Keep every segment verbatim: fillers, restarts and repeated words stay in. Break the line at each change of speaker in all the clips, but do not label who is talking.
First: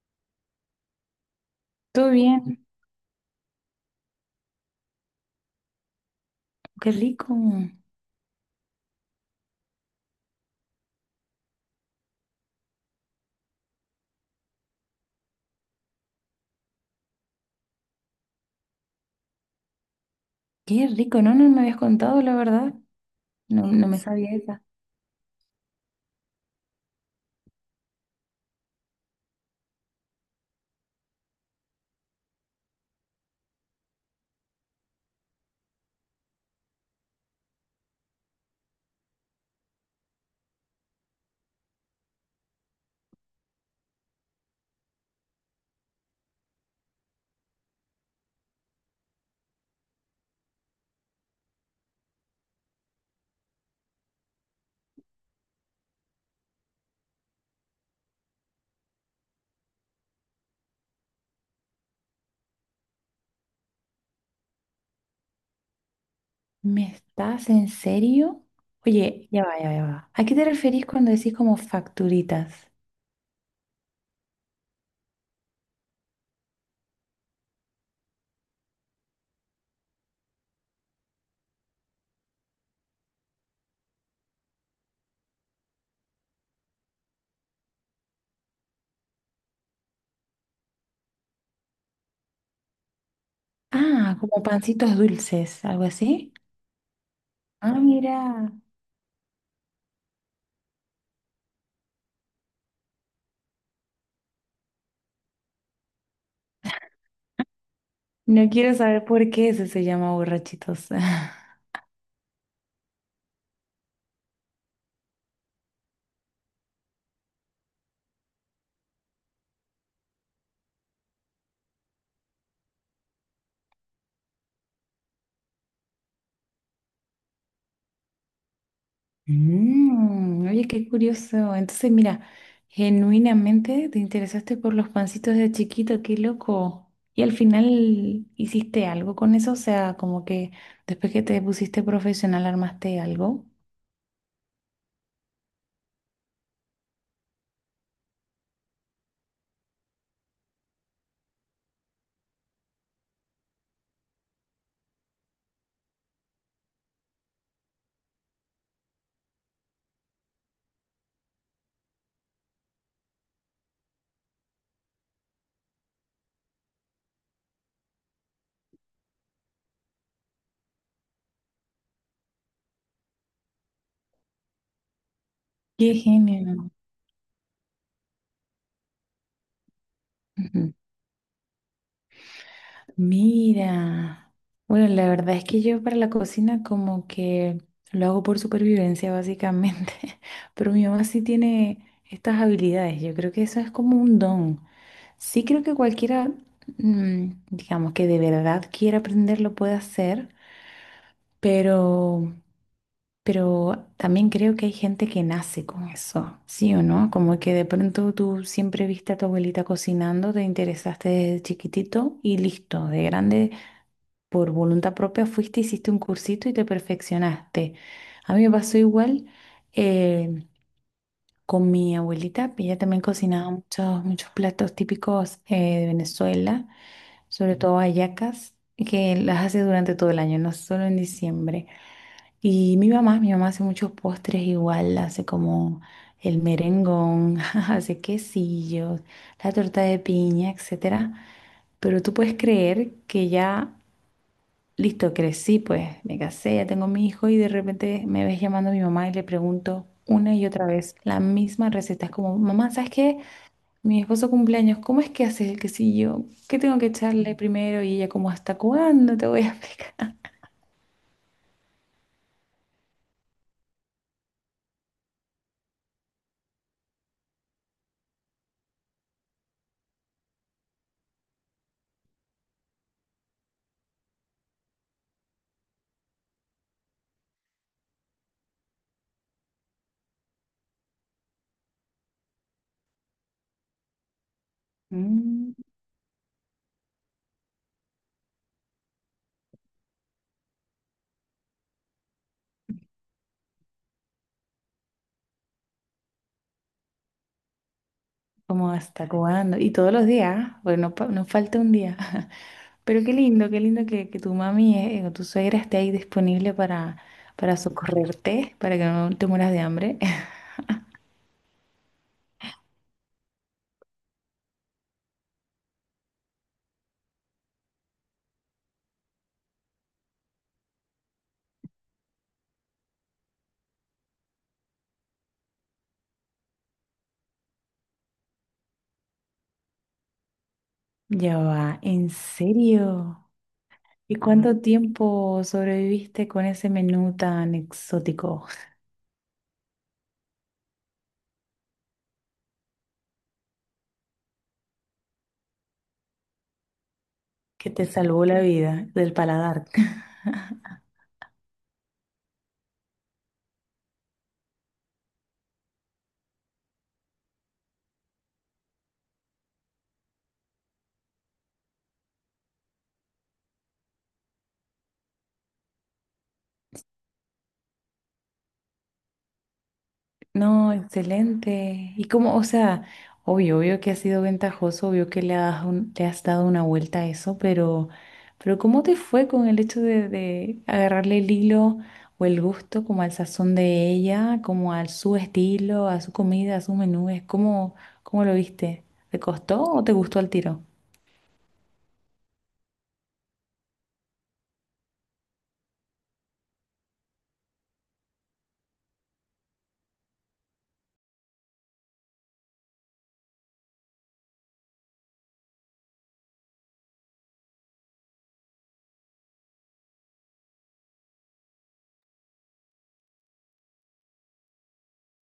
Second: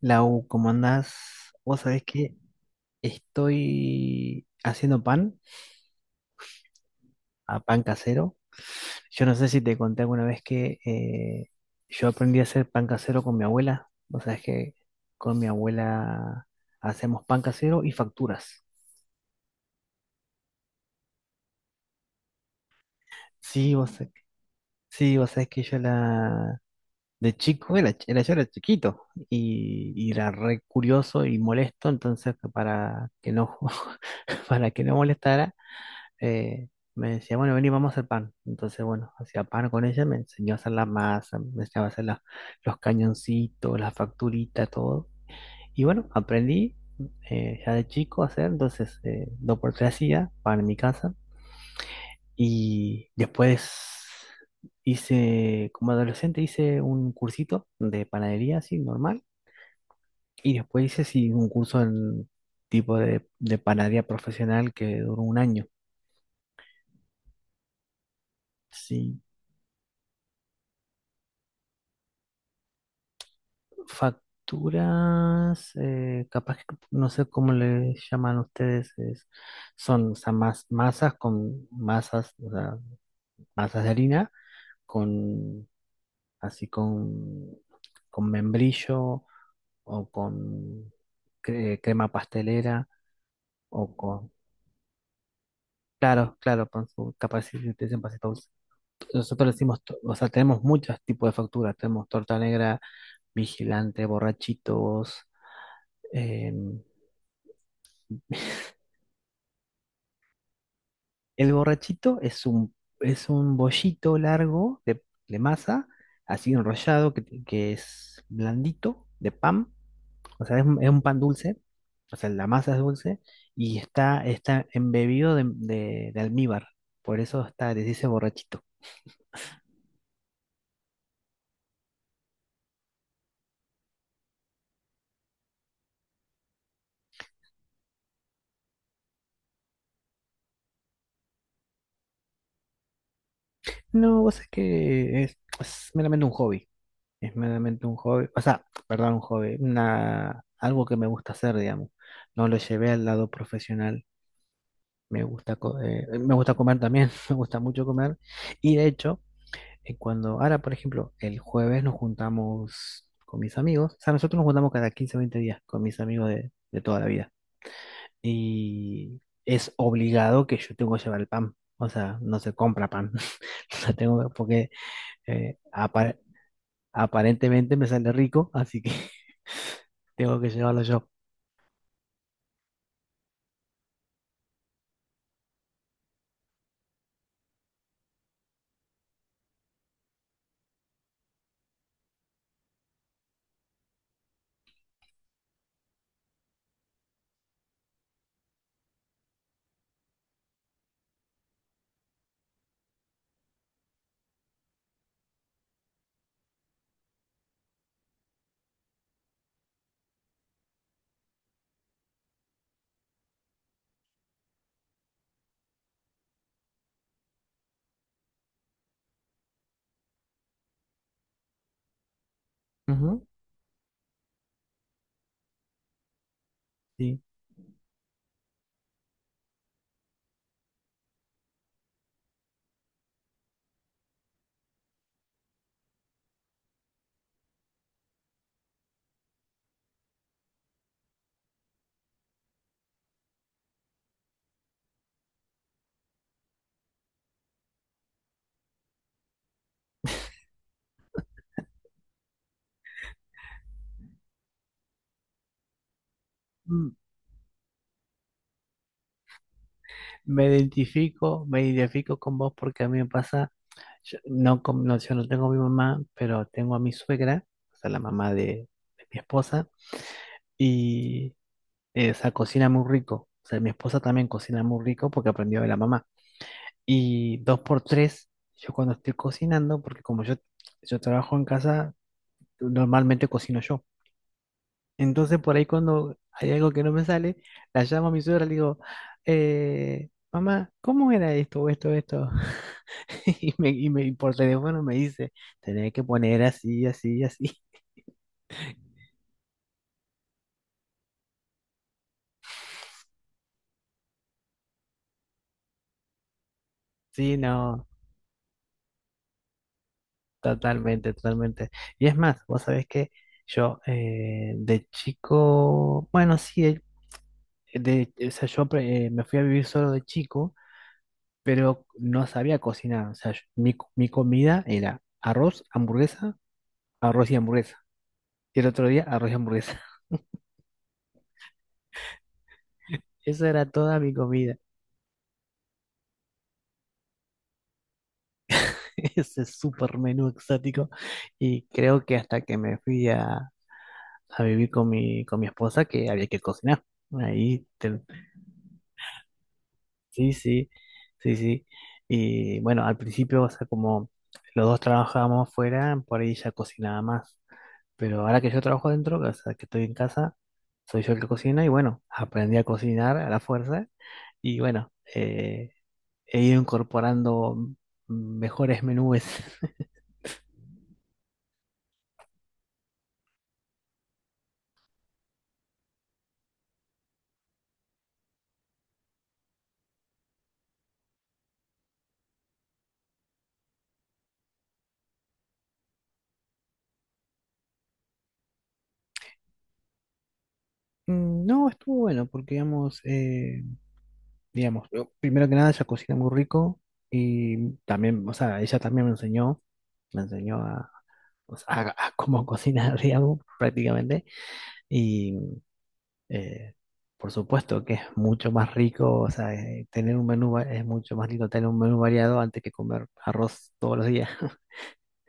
Lau, ¿cómo andás? Vos sabés
Todo
que
bien,
estoy haciendo pan,
qué rico,
a pan casero. Yo no sé si te conté alguna vez que eh, yo aprendí a hacer pan casero con mi abuela. Vos sabés que con mi abuela hacemos pan casero y facturas.
qué rico, no, no me habías contado la verdad, no,
Sí,
no
vos,
me
sa-
sabía esa.
sí, vos sabés que yo la... De chico, era, ch- era- yo era chiquito y, y era re curioso y molesto, entonces para que no, para que no molestara eh, me decía, bueno, vení, vamos a hacer pan. Entonces, bueno, hacía pan con ella, me enseñó a hacer la masa, me enseñaba a hacer la- los cañoncitos, las facturitas, todo. Y bueno, aprendí eh, ya de chico a hacer, entonces eh, dos por tres hacía pan en mi casa. Y después hice, como adolescente, hice un cursito de panadería, así, normal. Y después hice, sí, un curso en tipo de, de panadería profesional que duró un año.
¿Me estás en serio?
Sí.
Oye, ya va, ya va, ya va. ¿A qué te referís cuando decís como facturitas?
Facturas, eh, capaz que no sé cómo le llaman ustedes, es- son, o sea, mas- masas con masas, o sea, masas de harina, con, así, con, con membrillo o con cre- crema pastelera o
Ah,
con,
como pancitos dulces, algo así.
claro, claro, con su capacidad de
Ah,
ustedes en pasta dulce.
mira,
Nosotros le decimos, to- o sea, tenemos muchos tipos de facturas, tenemos torta negra, vigilante, borrachitos, em,
no quiero saber por qué ese se llama borrachitos.
el borrachito es un, es un bollito largo de, de masa, así enrollado, que, que es blandito, de pan. O sea, es, un es un pan dulce. O sea, la masa es dulce y está, está embebido de, de- de almíbar. Por eso está, les dice borrachito.
Mm, oye, qué curioso. Entonces, mira, genuinamente te interesaste por los pancitos de chiquito, qué loco. Y al final hiciste algo con eso, o sea, como que después que te pusiste profesional armaste algo.
No, vos es que es, es meramente un hobby. Es meramente un hobby. O sea, perdón, un hobby. Una, algo que me gusta hacer, digamos. No lo llevé al lado profesional. Me gusta, co- eh, me gusta comer también, me gusta mucho comer. Y de hecho, eh, cuando ahora, por ejemplo, el jueves nos juntamos con mis amigos, o sea, nosotros nos juntamos cada quince o veinte días con mis amigos de, de toda la vida. Y es obligado que yo tengo que llevar el pan. O sea, no se compra pan. Lo tengo que- porque eh,
Qué
apa-
genio.
aparentemente me sale rico, así que tengo que
Ujú.
llevarlo yo.
Mira, bueno, la verdad es que yo para la cocina como que lo hago por supervivencia básicamente. Pero mi mamá sí tiene estas habilidades, yo creo que eso es como un don. Sí creo que cualquiera, mm, digamos, que de verdad quiera aprender lo puede hacer, pero, pero también creo que hay gente que nace con eso, ¿sí o no? Como que de pronto tú siempre viste a tu abuelita cocinando, te interesaste desde chiquitito y listo, de grande por voluntad propia fuiste, hiciste un cursito y te perfeccionaste. A mí me pasó igual eh, con mi abuelita, que ella también
Ujú.
cocinaba muchos, muchos platos típicos eh, de Venezuela.
Sí.
Sobre todo hallacas, que las hace durante todo el año, no solo en diciembre. Y mi mamá, mi mamá hace muchos postres igual, hace como el merengón. Hace quesillos, la torta de piña, etcétera. Pero tú puedes creer que ya, listo, crecí, pues me casé, ya tengo mi hijo y de repente me ves llamando a mi mamá y le pregunto una y otra vez la misma receta. Es como, mamá, ¿sabes qué? Mi esposo cumpleaños, ¿cómo es que haces el quesillo? ¿Qué tengo que
Mm.
echarle primero? Y ella, como, ¿hasta cuándo te voy a explicar?
Me identifico, me identifico con vos porque a mí me pasa, yo no, con- no, yo no tengo a mi mamá, pero tengo a mi suegra, o sea, la mamá de, de mi esposa, y eh, o sea, cocina muy rico. O sea, mi esposa también cocina muy rico porque aprendió de la mamá. Y dos por tres, yo cuando estoy cocinando, porque como yo, yo trabajo en casa, normalmente cocino yo. Entonces,
Mm.
por ahí cuando hay algo que no me sale, la llamo a mi suegra y le digo, eh, mamá, ¿cómo era esto o esto, esto? Y me, y me- y por teléfono me dice, tenés que poner así, así, así.
Como, ¿hasta cuándo? Y todos los días, bueno, no, pa- no falta un día. Pero qué lindo, qué lindo que, que tu mami eh, o tu suegra esté ahí disponible para,
Sí,
para
no,
socorrerte, para que no te mueras de hambre.
totalmente, totalmente. Y es más, vos sabés que yo, eh, de chico, bueno, sí, eh, de, o sea, yo, eh, me fui a vivir solo de chico, pero no sabía cocinar. O sea, yo- mi, co- mi comida era arroz, hamburguesa, arroz y hamburguesa. Y el otro día arroz y hamburguesa.
Ya va, ¿en serio?
Esa era toda mi
¿Y
comida,
cuánto tiempo sobreviviste con ese menú tan exótico
ese super menú exótico. Y creo que hasta que me fui a, a vivir con mi, con mi esposa que había que cocinar. Ahí,
que te
te-
salvó la vida del paladar?
sí, sí, sí, sí. Y bueno, al principio, o sea, como los dos trabajábamos fuera, por ahí ya cocinaba más. Pero ahora que yo trabajo adentro, o sea, que estoy en casa, soy yo el que cocina y bueno, aprendí a cocinar a la fuerza. Y bueno, eh, he ido incorporando mejores menús.
No, excelente. Y como, o sea, obvio, obvio que ha sido ventajoso, obvio que le has, un- le has dado una vuelta a eso, pero, pero ¿cómo te fue con el hecho de, de agarrarle el hilo o el gusto como al sazón de ella, como a su estilo, a su comida, a sus menús? ¿Cómo, cómo lo viste? ¿Te costó o te gustó al tiro?
No, estuvo bueno porque, digamos, eh, digamos, yo, primero que nada ella cocina muy rico y también, o sea, ella también me enseñó, me enseñó a, o sea, a- a cómo cocinar, digamos, prácticamente. Y eh, por supuesto que es mucho más rico, o sea, eh, tener un menú, va- es mucho más lindo tener un menú variado antes que comer arroz todos los días.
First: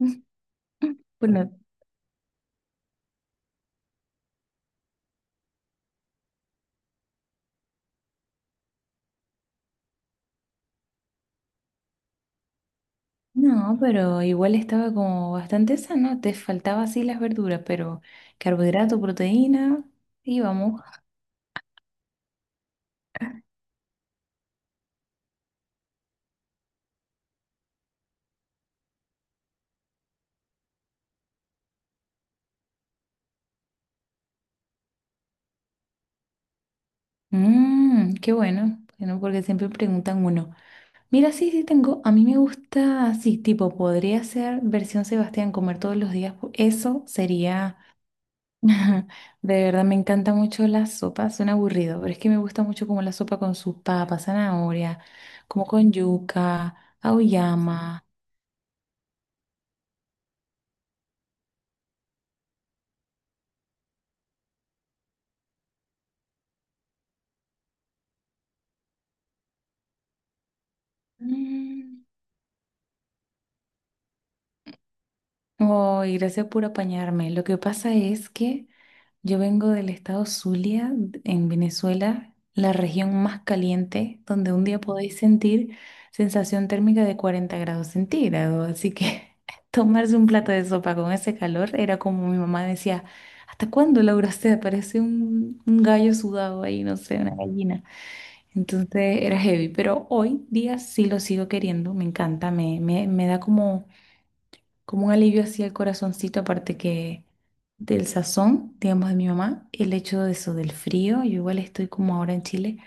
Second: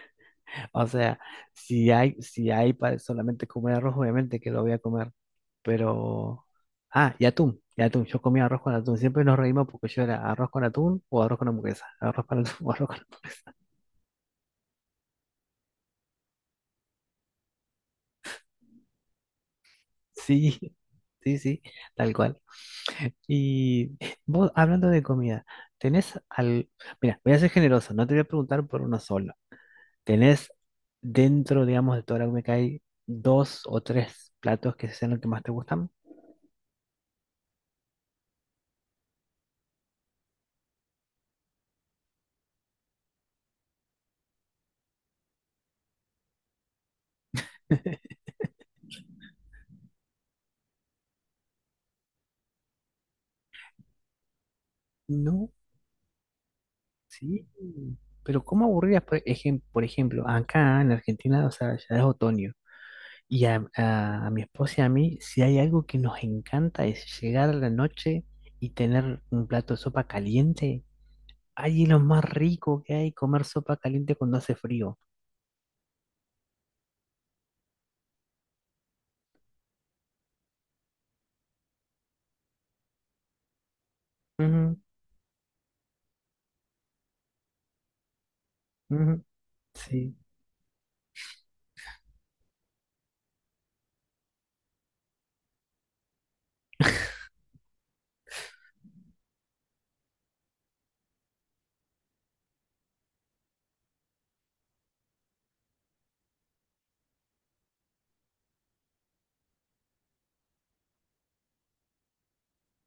Mm,
O
mm.
sea,
Bueno,
si hay, si hay para solamente comer arroz, obviamente que lo voy a comer. Pero. Ah, y atún, y atún. Yo comía arroz con atún. Siempre nos reímos porque yo era arroz con atún o arroz con hamburguesa. Arroz con atún o arroz con atún.
no, pero igual estaba como bastante sano, te faltaba así las verduras, pero carbohidrato, proteína,
Sí,
íbamos.
sí, sí, tal cual. Y vos, hablando de comida, ¿tenés al... Mira, voy a ser generoso, no te voy a preguntar por uno solo. ¿Tenés dentro, digamos, de toda la comida que hay dos o tres platos que sean los que más te gustan?
Mm, qué bueno, bueno, porque siempre preguntan uno. Mira, sí, sí tengo, a mí me gusta así, tipo, podría ser versión Sebastián, comer todos los días. po- Eso sería, de verdad me encanta mucho la sopa, suena aburrido, pero es que me gusta mucho como la sopa con sus papas, zanahoria,
No.
como con yuca,
Sí,
auyama.
pero ¿cómo aburridas? Por ejem- por ejemplo, acá en Argentina, o sea, ya es otoño. Y a, a- a mi esposa y a mí, si hay algo que nos encanta es llegar a la noche y tener un plato de sopa caliente. Ay, es lo
Mm.
más rico que hay, comer sopa caliente cuando hace frío.
Ay, gracias por apañarme. Lo que pasa es que... Yo vengo del estado Zulia, en Venezuela, la región más caliente, donde un día podéis sentir sensación térmica de cuarenta grados centígrados. Así
Ujú,
que
ujú,
tomarse
sí.
un plato de sopa con ese calor era como mi mamá decía, ¿hasta cuándo, Laura? O sea, parece un, un gallo sudado ahí, no sé, una gallina. Entonces era heavy, pero hoy día sí lo sigo queriendo, me encanta, me, me, me da como como un alivio hacia el corazoncito, aparte que del sazón, digamos, de mi mamá, el hecho de eso, del frío, yo igual estoy como ahora en Chile.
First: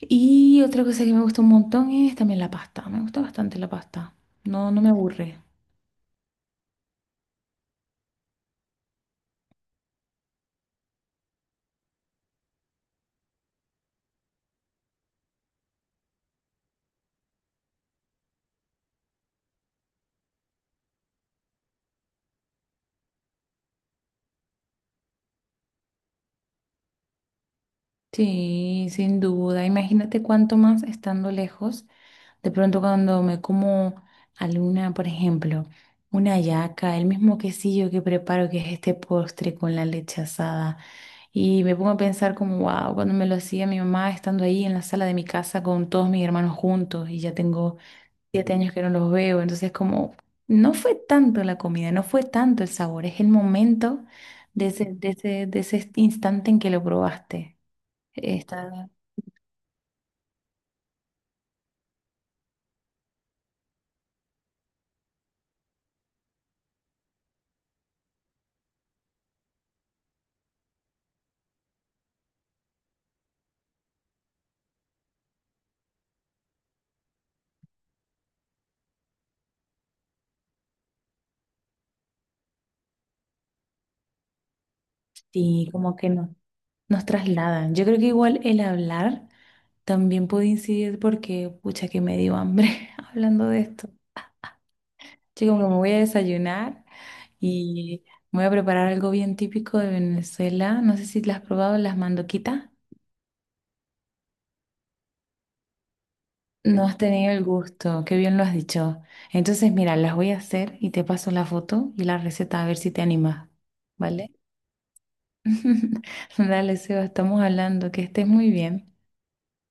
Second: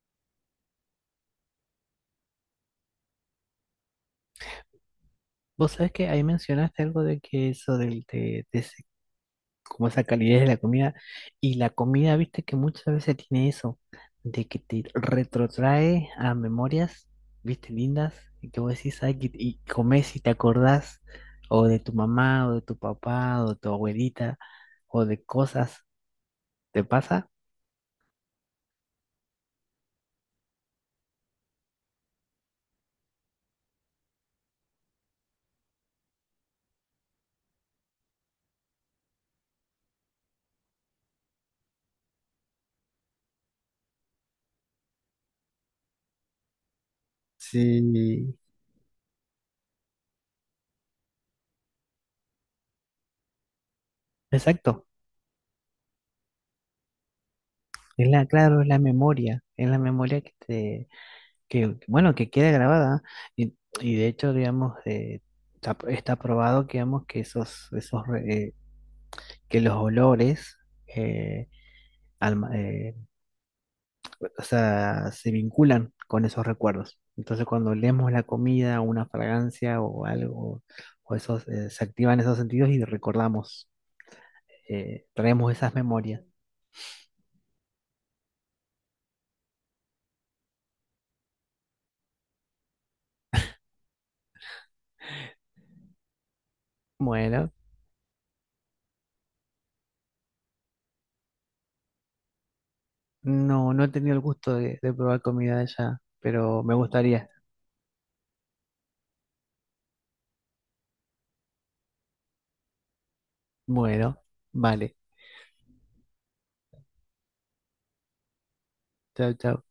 Y otra cosa que me gusta un montón es también la pasta, me gusta bastante la pasta, no, no me aburre.
Vos sabés que ahí mencionaste algo de que eso del, de, como esa calidez de la comida. Y la comida, viste que muchas veces tiene eso, de que te retrotrae a memorias, viste, lindas, y que vos decís, ay, que- y comés y te acordás, o de tu mamá, o de tu papá, o de tu abuelita, o de cosas. ¿Te pasa?
Sí, sin duda, imagínate cuánto más estando lejos, de pronto cuando me como alguna, por ejemplo, una hallaca el mismo quesillo que preparo, que es este postre con la leche asada. Y me pongo a pensar como, wow, cuando me lo hacía mi mamá estando ahí en la sala de mi casa con todos mis hermanos juntos y ya tengo
Sí.
siete años que no los veo, entonces como, no fue tanto la comida, no fue tanto el sabor, es el momento de
Exacto.
ese, de ese, de ese instante en que lo probaste.
Es la, claro, es la
Está,
memoria, es la memoria que te, que, bueno, que queda grabada. Y, y de hecho, digamos, eh, está, está probado, digamos, que esos, esos eh, que los olores, eh, alma- eh, o sea, se vinculan con esos recuerdos. Entonces, cuando leemos la comida, una fragancia o algo, o esos, eh, se activan esos sentidos y recordamos, eh, traemos
sí,
esas
como que
memorias.
no, nos trasladan. Yo creo que igual el hablar también puede incidir porque, pucha, que me dio hambre hablando de esto. Yo como que me voy a desayunar.
Bueno,
Y me voy a preparar algo bien típico de Venezuela. No sé si las has probado las mandoquitas.
no, no he tenido el gusto de, de probar comida de allá, pero me
No has
gustaría.
tenido el gusto, qué bien lo has dicho. Entonces, mira, las voy a hacer y te paso la foto y la receta a ver si te animas,
Bueno,
¿vale?
vale.
Dale, Seba, estamos hablando, que estés muy bien.
Chao, chao.